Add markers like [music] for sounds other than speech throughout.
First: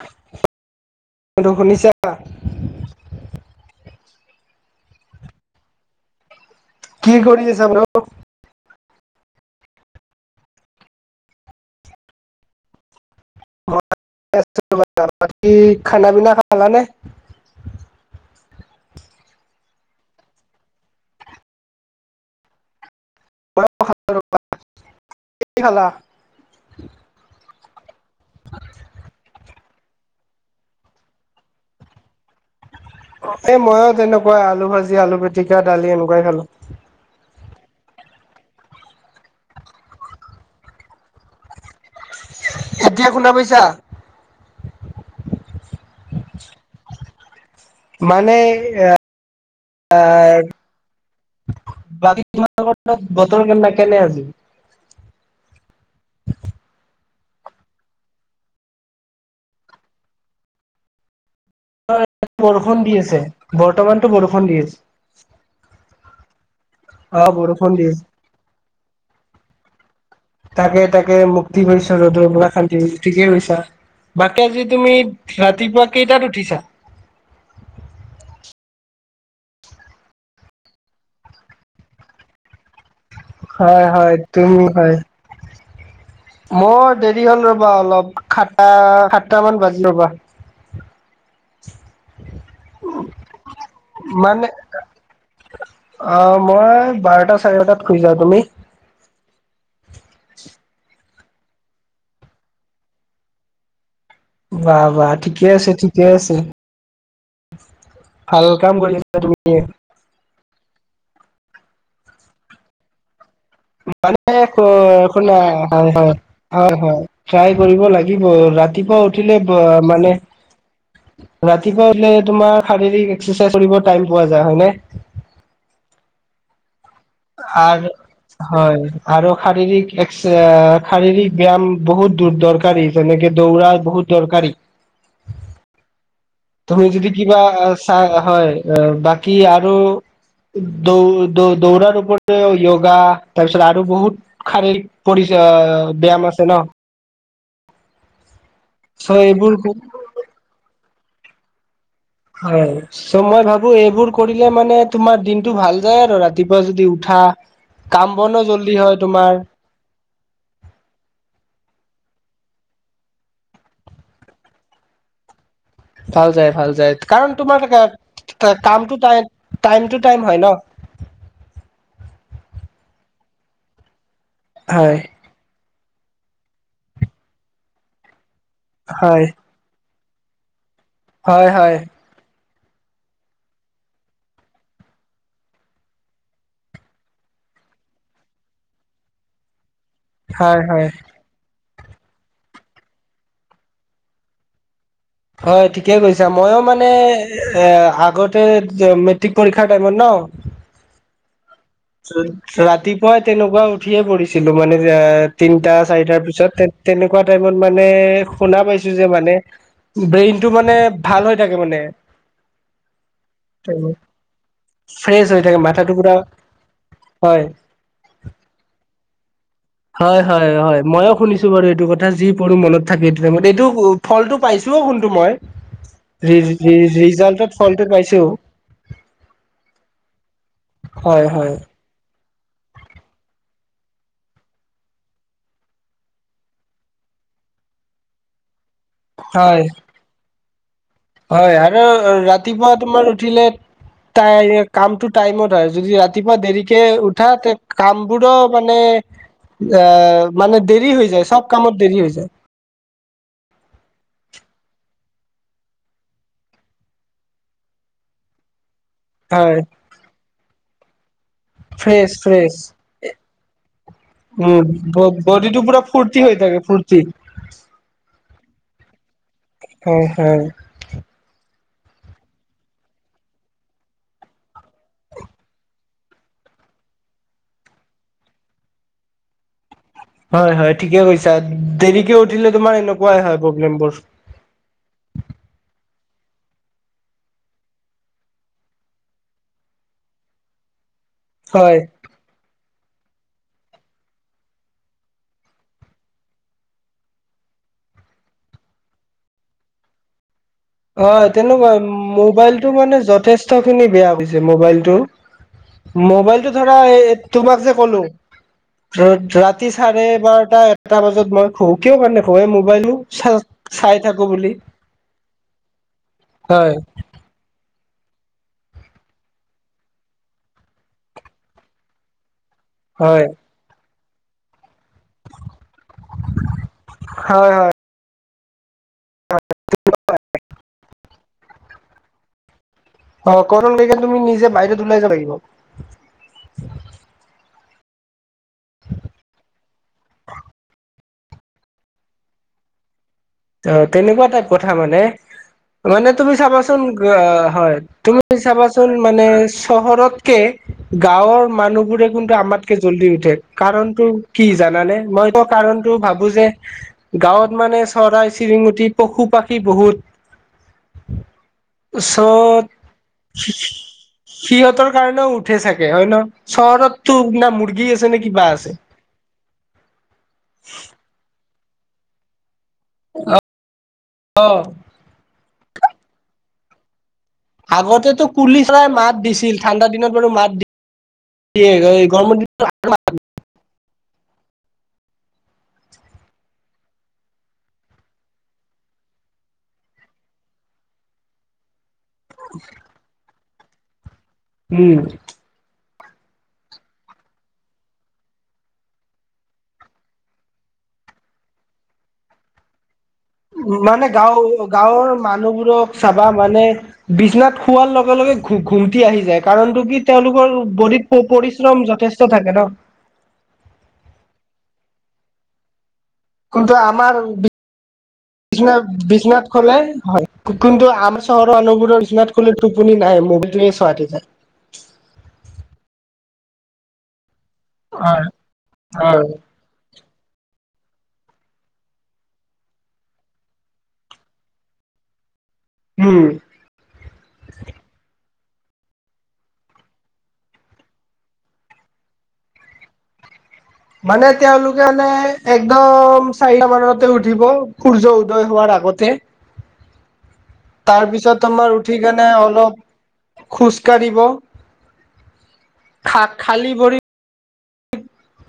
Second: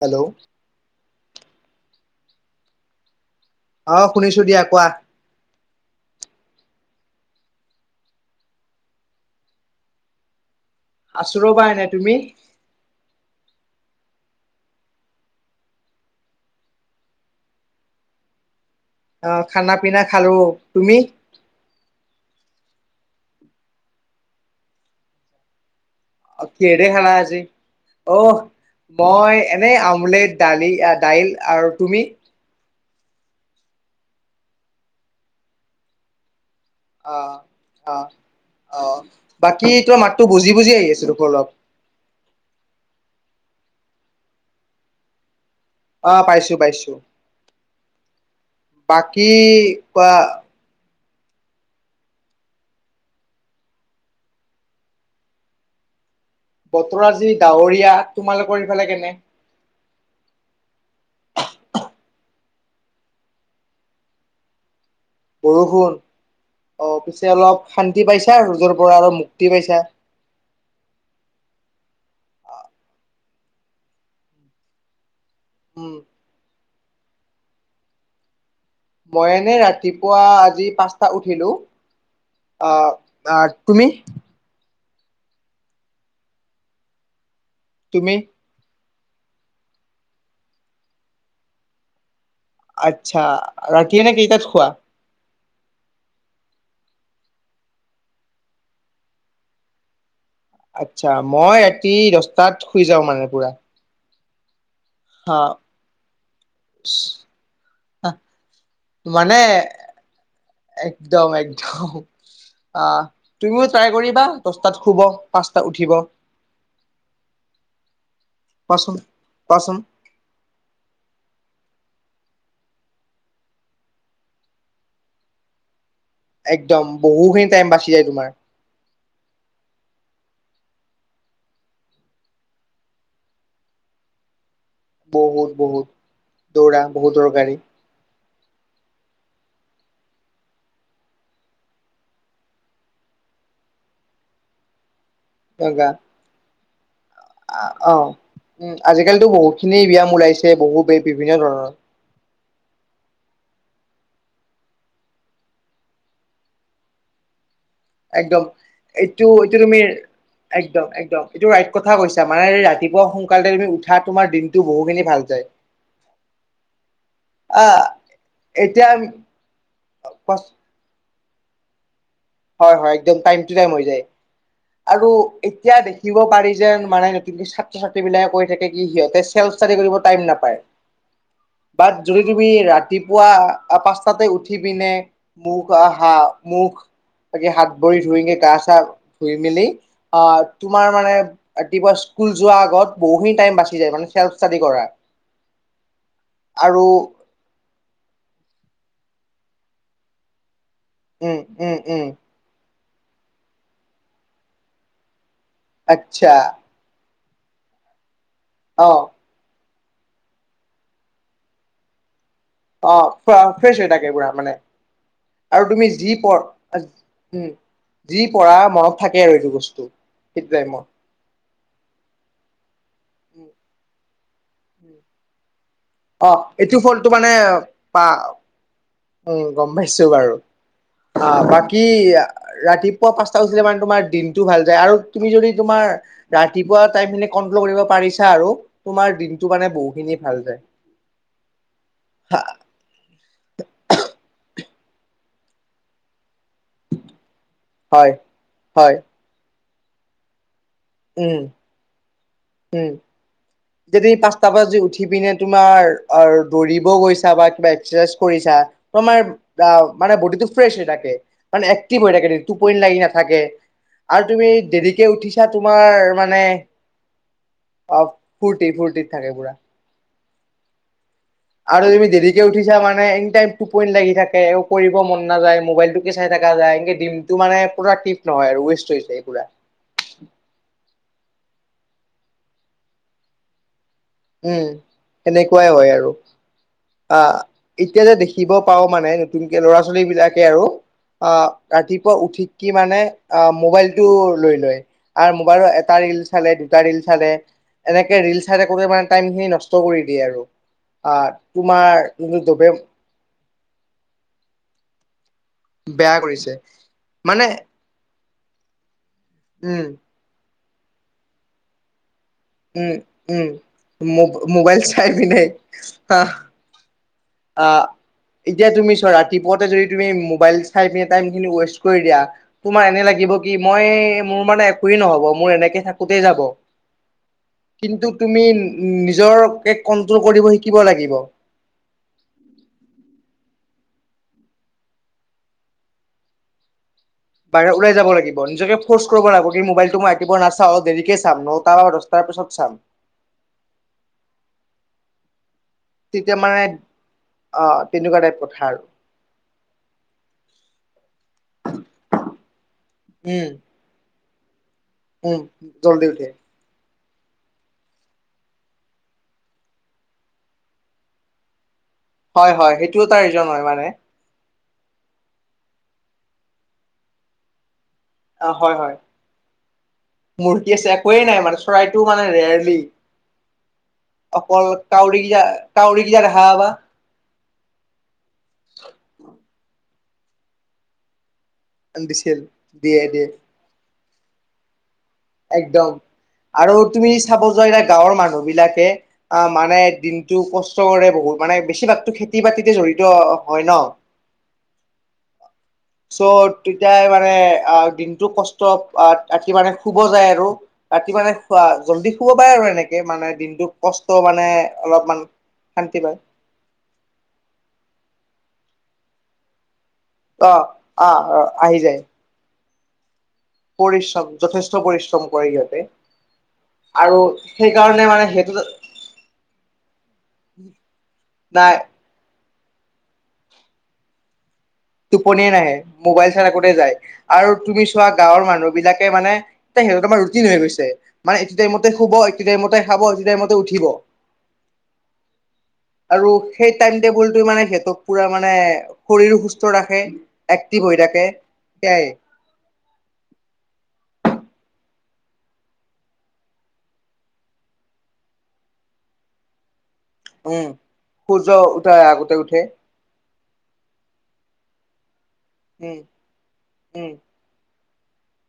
Hello বোলো শুনিছা? অ', শুনিছো দিয়া, কোৱা। কি কৰি আছা নো? আছোঁ ৰ'বা এনে, তুমি? ঘৰতে বাকী খানা পিনা খালা নে? অহ, খানা পিনা খালো, তুমি? খালা [unintelligible] অ', কিহেৰে খালা আজি? অহ, মই এনেই আমলেট, দালি, দাইল, আৰু তুমি? এ, মইওঁ তেনেকুৱাই আলু ভাজি, আলু পিতিকা, দালি এনেকুৱাই খালো। অ', অ'। অ', বাকী তোমাৰ মাততো বজি বজি আহি আছো দেখোন অলপ। এতিয়া শুনা পাইছা? অহ, পাইছো, পাইছো। মানে বাকী অহ কোৱা বাকী তোমাৰ বতৰ কে কেনে আজি? [unintelligible] বতৰ আজি ডাৱৰীয়া, তোমালোকৰ ইফালে কেনে? বৰষুণ দি আছে, বৰ্তমানটো বৰষুণ দি আছে। বৰষুণ, অ', পিছে অলপ বৰষুণ দি আছে শান্তি পাইছা ৰ'দৰ পৰা অলপ মুক্তি পাইছা। তাকে, তাকে, মুক্তি পাইছো ৰ'দৰ পৰা, শান্তি পাইছোঁ ঠিকেই কৈ, বাকী আজি তুমি ৰাতিপুৱা উম কেইটাত উঠিছা? মই এনে ৰাতিপুৱা আজি পাঁচটা উঠিলো আহ আহ তুমি হয় হয় তুমি হয়। মই দেৰি হ'ল ৰ'বা তুমি অলপ খাটা সাতটামান বাজিল ৰ'বা। আচ্ছা ৰাতি এনে কেইটাত মানে শুৱা? অ', মই বাৰটা চাৰে বাৰটাত শুই যাওঁ তুমি? আচ্ছা মই ৰাতি দহটাত শুই যাওঁ মানে পুৰা। বাহ বাহ হা ঠিকে আছে ঠিকে আছে। আহ, ভাল কাম কৰিছা মানে তুমি। একদম একদম আহ তুমিও ট্ৰাই কৰিবা। মানে দহটাত শুব শুনা পাঁচটাত হয় উঠিব হয় হয় হয় ট্ৰাই কৰিব লাগিব কোৱাচোন ৰাতিপুৱা উঠিলে কোৱাচোন মানে ৰাতিপুৱা উঠিলে তোমাৰ শাৰীৰিক এক্সাৰচাইজ কৰিব টাইম পোৱা যাই হয়নে? একদম বহুখিনি টাইম আৰু বাচি যায় তোমাৰ। হয় আৰু শাৰীৰিক এক্স শাৰীৰিক ব্যাম বহুত দূৰ দৰকাৰী যেনেকে দৌৰা বহুত দৰকাৰী। বহুত বহুত দৌৰা তুমি যদি বহুত কিবা দৰকাৰী চা হয়। বাকি আৰু দৌ দৌৰাৰ য়োগা তাৰ পিছত আৰু বহুত শাৰীৰিক পৰিচ ব ব্যায়াম আছে ন। অ', উম, চ' আজিকালিতো এইবোৰ বহুতখিনি ব্যায়াম ওলাইছে বহু বিভিন্ন ধৰণৰ। হয় চ' মই ভাবো এইবোৰ কৰিলে মানে তোমাৰ দিনতটো ভাল যায় আৰু ৰাতিপুৱা যদি উঠা। কাম বনো একদম জল্দি হয় এইটো তোমাৰ এইটো তুমি একদম একদম এইটো ৰাইট কথা কৈছ। মানে ৰাতিপুৱা সোনকালে তুমি উঠা তোমাৰ দিনটো বহু খিনি ভাল যায়। ভাল যায় ভাল যায় কাৰণ তোমাৰ আহ কাম এতিয়া টো টাই টাইম টু টাইম হয় ন। হয় হয় একদম টাইম টু টাইম হৈ যায় হয় আৰু এতিয়া দেখিব পাৰি যেন মানে নতুনক ছাত্ৰ ছাত্ৰী বিলাকে কৈ থাকে কি হয় সিহঁতে চেল্ফ ষ্টডি কৰিব টাইম নাপায়। হয় হয়। বাট যদি তুমি ৰাতিপুৱা পাঁচটাতে উঠি পিনে মুখ আহ হা মুখ বাকি হাত ভৰি ধুইগে গা চা ধুই মেলি আহ হয় হয় তোমাৰ মানে ৰাতিপুৱা স্কুল যোৱাৰ আগত বহুখিনি টাইম বাচি য মানে চেল্ফ ষ্টাডি কৰা। হয় ঠিকে কৈছা মইো আৰু মানে এ আগতে মেট্ৰিক পৰীক্ষাৰ টাইমত ন। উম। উম উম ৰাতিপুৱাই তেনেকুৱা উঠিয়ে পঢ়িছিলো মানে যে তিনটা চাৰিটাৰ আচ্ছা পিছত তে তেনেকুৱা টাইমত মানে শুনা অ পাইছো যে মানে ব্ৰেইনতটো মানে ভাল হৈ থাকে মানে। অ', ফ্ৰেছ হৈ থাকে পুৰা মানে ফ্ৰেছ হৈ থাকে আৰু তুমি মাথাটো পুৰা যি পঢ়া হয় উম, যি পঢ়া মনত থাকে আৰু এইটো বস্তু। হয় সেইটো হয় হয় টাইমত ময়ও শুনিছো বাৰু এইটো কথা যি পঢো মনত থাকে এইটো টাইমতে এইটো ফলটো পাইছোও কিন্তু মই অ এইটো ফলটো মানে ৰিজাল্টত ফলটো পা পাইছোও। উম, গম পাইছো বাৰু হয় আহ হয় বাকী ৰাতিপুৱা পাঁচটা উঠিলে মানে তোমাৰ দিনতটো ভাল যায় আৰু তুমি যদি তোমাৰ ৰাতিপুৱা টাইখিনি কৰিব পাৰিছা আৰু তোমাৰ দিনটো হয় মানে বহুখিনি ভাল যায়। হয় আৰু ৰাতিপুৱা তোমাৰ উঠিলে কাম টো টাইমত হয় যদি ৰাতি পুৱা দেৰিকে উঠা তে হয় কামবোৰো মানে হয় অ', মানে দেৰি হৈ যায় উম চব কামত দেৰি হৈ যায়। উম যদি পাঁচটা বজ উঠি পিনে তোমাৰ দৌৰিব গৈছা বা কিবা এক্সাৰচাইজ কৰিছা। মাৰ হয় মানে বডিটো ফ্ৰেছ হৈ থাকে মানে এক্টিভ ফ্ৰেছ হৈ থাকে, মানে ফ্ৰেছ টোপনি লাগি‌ নাথাকে। থাকে। আৰু তুমি দেৰিকে উম উঠিছা বডিটো পুৰা তোমাৰ ফূৰ্তি হৈ মানে, থাকে ফূৰ্তি অ, ফূৰ্তি ফূৰ্তিত থাকে পুৰা। হয় হয়। আৰু তুমি দেৰিকে উঠিছা মানে এই লাগি থাকে কৰিব মন নাযায় মোবাইল তোকে চাই থাকে। য, এক দিনটো মানে টিপ নহয় আৰু ৱষ্ট হৈ যায় পোৰা। হয়, হয় ঠিকে কৈছা দেৰিকে উঠিলে তোমাৰ এনেকুৱাই হয় প্ৰব্লেম বোৰ। উ, সেনেকুৱাই হয় আৰু। আহ, এতিয়া যে দেখিব পাঁও মানে নতুনকে ল'ৰা ছোৱালী বিলাকে আৰু। হয় ৰাতিপুৱা উঠি‌ কিমানে। আহ, মোবাইলটো লৈ লয় আৰু মোবাইলৰ এটা ৰিল চালে দুটা ৰিল চালে। এনেকে ৰিল চাই থাকোঁতে মানে টাইম খিনি নষ্ট কৰি দিয়ে আৰু। আহ হয়, তেনেকুৱা তোমাৰ যোনটো জবে মোবাইলটো মানে যথেষ্ট। খিনি বেয়া হৈছে মোবাইলটো বেয়া কৰিছে মোবাইলটো ধৰা মানে তোমাক যে ক'লো। ৰাতি উম চাৰে বাৰটা এটা বজাত মই খো কিয় মানে। হৈ উম মোবাইলো চ, চাই উম মো থাকো বুলি। মোবাইল হয় [unintelligible] অ, এতিয়া তুমি চোৱা, ৰাতিপুৱাটে যদি তুমি মোবাইল চাই কেনে টাইম সিনি ৱেষ্ট কৰি দিয়া। তোমাৰ এনে হয়। লাগিব কি মই মোৰ মানে। নহ'ব মোৰ এনেকে থাকোতে যাব, হয় হয় কিন্তু তুমি। নিজৰ কে কণ্ট্ৰল কৰিব শিকিব লাগিব। উ সকলকে তুমি নিজে বাহিৰত ওলাই যাব লাগিব। বাহিৰ ওলাই যাব লাগিব, নিজকে ফৰ্চ কৰিব লাগিব, কি মোবাইলটো মই একেবাৰে নাচাওঁ দেৰিকে নটা বা দছটাৰ পিছত চাম। অ, তেনেকুৱা টাইপ কথা মানে। মানে তুমি তেতিয়া মানে চাবাচোন অ হয়, তেনেকুৱা তুমি টাইপ কথা আৰু চাবাচোন মানে চহৰ তকে। গাঁৱৰ মানুহবোৰে কিন্তু আমাতকে জলদি উঠে উম কাৰণতো। কি জানানে, মই ত উম কাৰণতটো জল্দি ভাবো উঠে যে গাঁৱত মানে। চৰাই চিৰিঙটি পশু-পাখী বহুত। হয় চব হয় সেইটো এটা ৰিজন হয় মানে সিহঁতৰ কাৰণেও উঠে চাগে হয় ন, চহৰতো না মুৰ্গী আছে নে কিবা অ, আছে হয়, হয় মূৰ্তি আছে একোৱেই নাই মানে চৰাইটো মানে ৰেয়াৰলি। অ অকল কাউৰী, কিটা কাউৰী কিটা দেখা পাবা। আগতেতো কুলি চৰাাই মাত দিছিল ঠাণ্ডা দিনত বাৰু মাত দি দিছিল দিয়ে দিয়ে [unintelligible] একদম। আৰু তুমি চাব যোৱা এ গাঁৱৰ মানুহ বিলাকে অ, মানে দিনতটো কষ্ট কৰে বহুত। মানে বেছিভাগতো খেতি বাতিতে জড়িত হয় ন। উম চ' তেতিয়া মানে আহ, দিনতটো কষ্ট ৰাতি মানে। শু'ব যায় আৰু ৰাতি মানে খোৱা জল্দি শু'ব পায় আৰু এনেকে মানে। দিনটো উ, মানে কষ্ট গাঁও গাঁৱৰ অলপমান মানুহবোৰক শান্তি পায় চাবা মানে বিছনাত খোৱাৰ লগে লগে। ঘ, ঘুমটি আহি যায় কাৰণটো কি অ তেওঁলোকৰ অ বডিত আহি পৰিশ্ৰম যায় যথেষ্ট থাকে ন। পৰিশ্ৰম যথেষ্ট পৰিশ্ৰম কৰে ইিহঁতে। কিন্তু আমাৰ বি, সেইটো বিচনাত খোলে। হয় কিন্তু আমাৰ চহৰৰ নাই মানুহবোৰৰ বিচনাত টোপনি নাহে, মোৰ চুৱ উঠি যায়। তটোপনি নাই। মোবাইল চাৰা কোঠেই যায় আৰু তুমি চোৱা হয় গাঁৱৰ মানুহ বিলাকে মানে, হয় এ সিহঁত তোমাৰ কঠিন হৈ গৈছে মানে, এটি টাইমতে শুব, এটি টাইমতে খাব, এটো টাইমতে উঠিব উম আৰু সেই টাইম টেবুলটোে মানে সিহঁতক পুৰা মানে, শৰীৰো সুস্থ ৰাখে এক্টিভ হৈ থাকে মানে, তেওঁলোকে মানে, একদম চাৰিটা মানতে উঠিব সূৰ্য উদয় হোৱাৰ আগতে উ উম তাৰপিছত সূৰ্য তোমাৰ উঠাৰ উঠি কেনে আগতে উঠে অলপ খোজকাঢ়িব উম খা খালী ভৰি উম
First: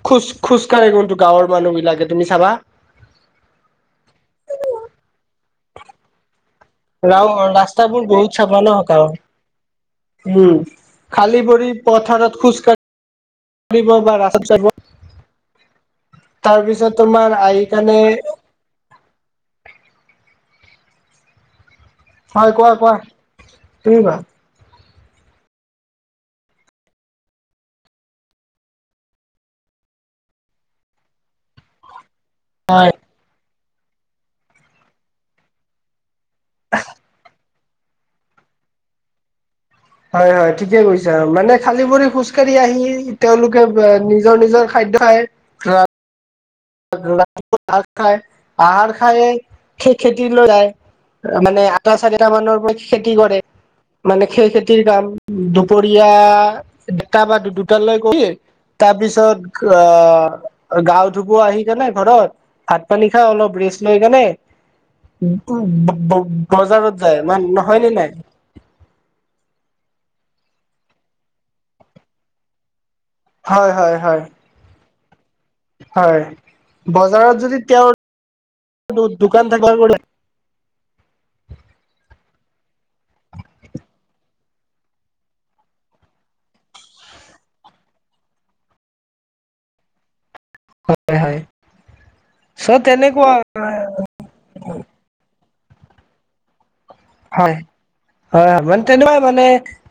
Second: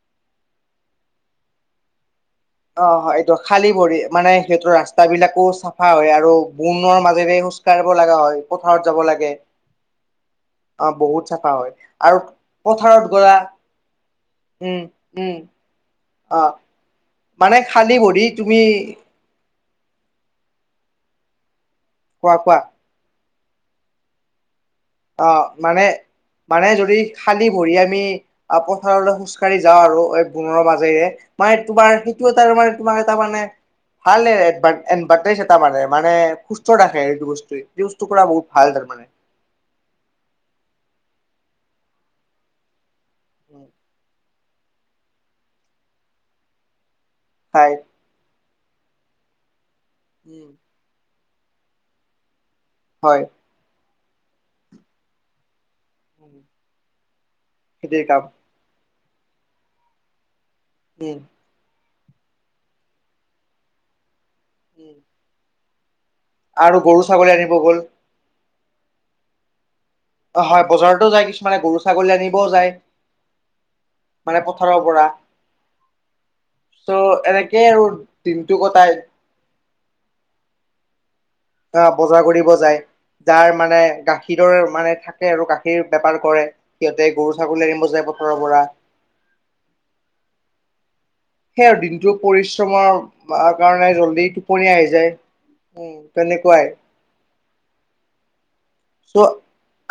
খোজ খোজকাঢ় কিন্তু গাঁৱৰ মানুহ বিলাকে তুমি চাবা অ', অ', এইটো খালী ভৰি মানে, সেইটোৰ ৰাস্তা বিলাকো চাফা হয় আৰু বণন গাঁও মাজেৰে খোজ কঢ়িব ৰাস্তাবোৰ লগা বহুত হয় চাবা ন পথাৰত যাব গাঁৱৰ লাগে উম অ', হুত খালী চাফা ভৰি হয় আৰু পথাৰত খোজ পথাৰত যোৱা কাঢ়িব বা ৰাস্তাত যাব উম, উম, আহ তাৰ পিছত তোমাৰ মানে, আহি খালী কানে ভৰিি তুমি হয়, কোৱা, কোৱা, তুমি কোৱা অ ', মানে মানে যদি খালী ভৰি আমি পথাৰলৈ খোজ কঢ়ি যাওঁ আৰু বনৰ মাজেৰে মই, তোমাৰ [unintelligible] তাৰ [unintelligible] হয় তাৰ মানে মানে সুস্থ ৰাখে এইটো বস্তুৱে যি বস্তু কৰা বহুত ভাল তাৰমানে হয়, হয়, ঠিকে কৈছা মানে খালী ভৰি খোজকঢ়ি আহি তেওঁলোকে নি নিজৰ-নিজৰ খাদ্য খায় খাই আহাৰ খায় আহাৰ খাই উম খেতিলৈ আহে। মানে আটা চাৰিটা মানৰ পৰা খেতি হয় কৰে, মানে খেই খেতিৰ কাম পৰিয়া দুটা বা দুটালৈ খেতিৰ কাম কৈ তাৰপিছত আহ গাঁও উম থু জানাই ঘৰত ভাত পানী খাই অলপ ৰেষ্ট লৈ কেনে আৰু বজাৰত গৰু যায় ছাগলী মান আনিব গ'ল নহয় ন নাই? অ', হয় বজাৰতো যায় কিছুমানে গৰু ছাগলী আনিবও যায় হয় হয় হয় মানে পথাৰৰ পৰা হয়, চ' বজাৰত যদি এনেকেই আৰু দিনটো কটাই তেওঁৰ দোকান থাক আহ, বজাৰ কৰিব যায়। যাৰ মানে, গাখীৰৰ মানে, থাকে আৰু গাখীৰ বেপাৰ কৰে সিহঁতে গৰু ছাগলী আনিব যায় বতৰ পৰা হয় হয় সেই আৰু দিনটো চ' তেনেকুৱা পৰিশ্ৰমৰ কাৰণে জল্দি টোপনি আহি যায়। উম, তেনেকুৱায় হয়, হয়, মানে তেনেকুৱাই চ' মানে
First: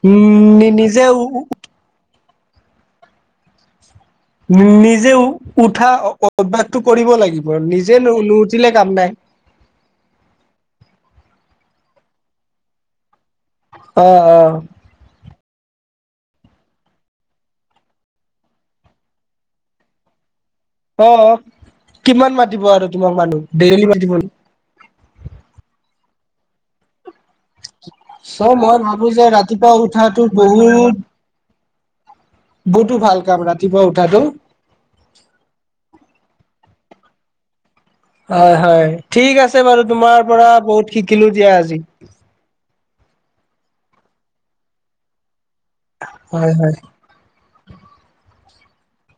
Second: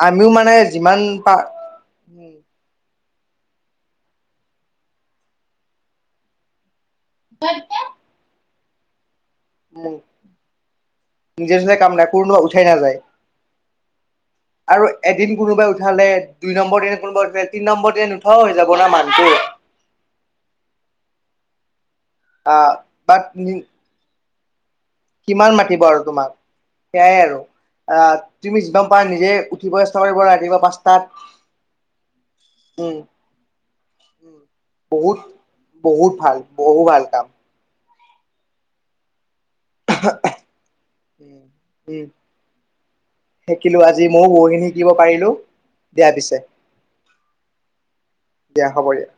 আমিও উম মানে যিমান নিজে পা নিজে উঠা অভ্যাসটো কৰিব লাগিব নিজে নু [unintelligible] কাম নাই। উম, নিজে চতে কাম নাই কোনো উঠাই নাযায়। অহ-অহ। আৰু এদিন কোনোবাই উঠালে দুই নম্বৰ দনে কোনোবাই উঠে তিনি নম্বৰ দিন উঠাও হৈ যাব ন মানুহটো অ', কিমান মাতিব আহ আৰু তোমাক বাট মানুহ দেইলি মাতিব কিমান মাতিব আৰু তোমাক সেয়াই আৰু আহ, চ' তুমি মই যিমান ভাবো পাৰা যে নিজে ৰাতিপুৱা উঠিব চেষ্টা কৰিব উঠাটো ৰাতিপুৱা বহুত পাঁচটাত বহুতো উম, ভাল কাম ৰাতিপুৱা উঠাটো উ বহুত-বহুত ভাল। বহু ভাল কাম। হয়, হয় ঠিক আছে। বাৰু তোমাৰ পৰা বহুত শিকিলো উম দিয়া আজি। উম শিকিলো আজি মইয়ো বহুখিনি শিকিব পাৰিলো। দিয়া পিছে হয়, হয়। দিয়া হ'ব দিয়া।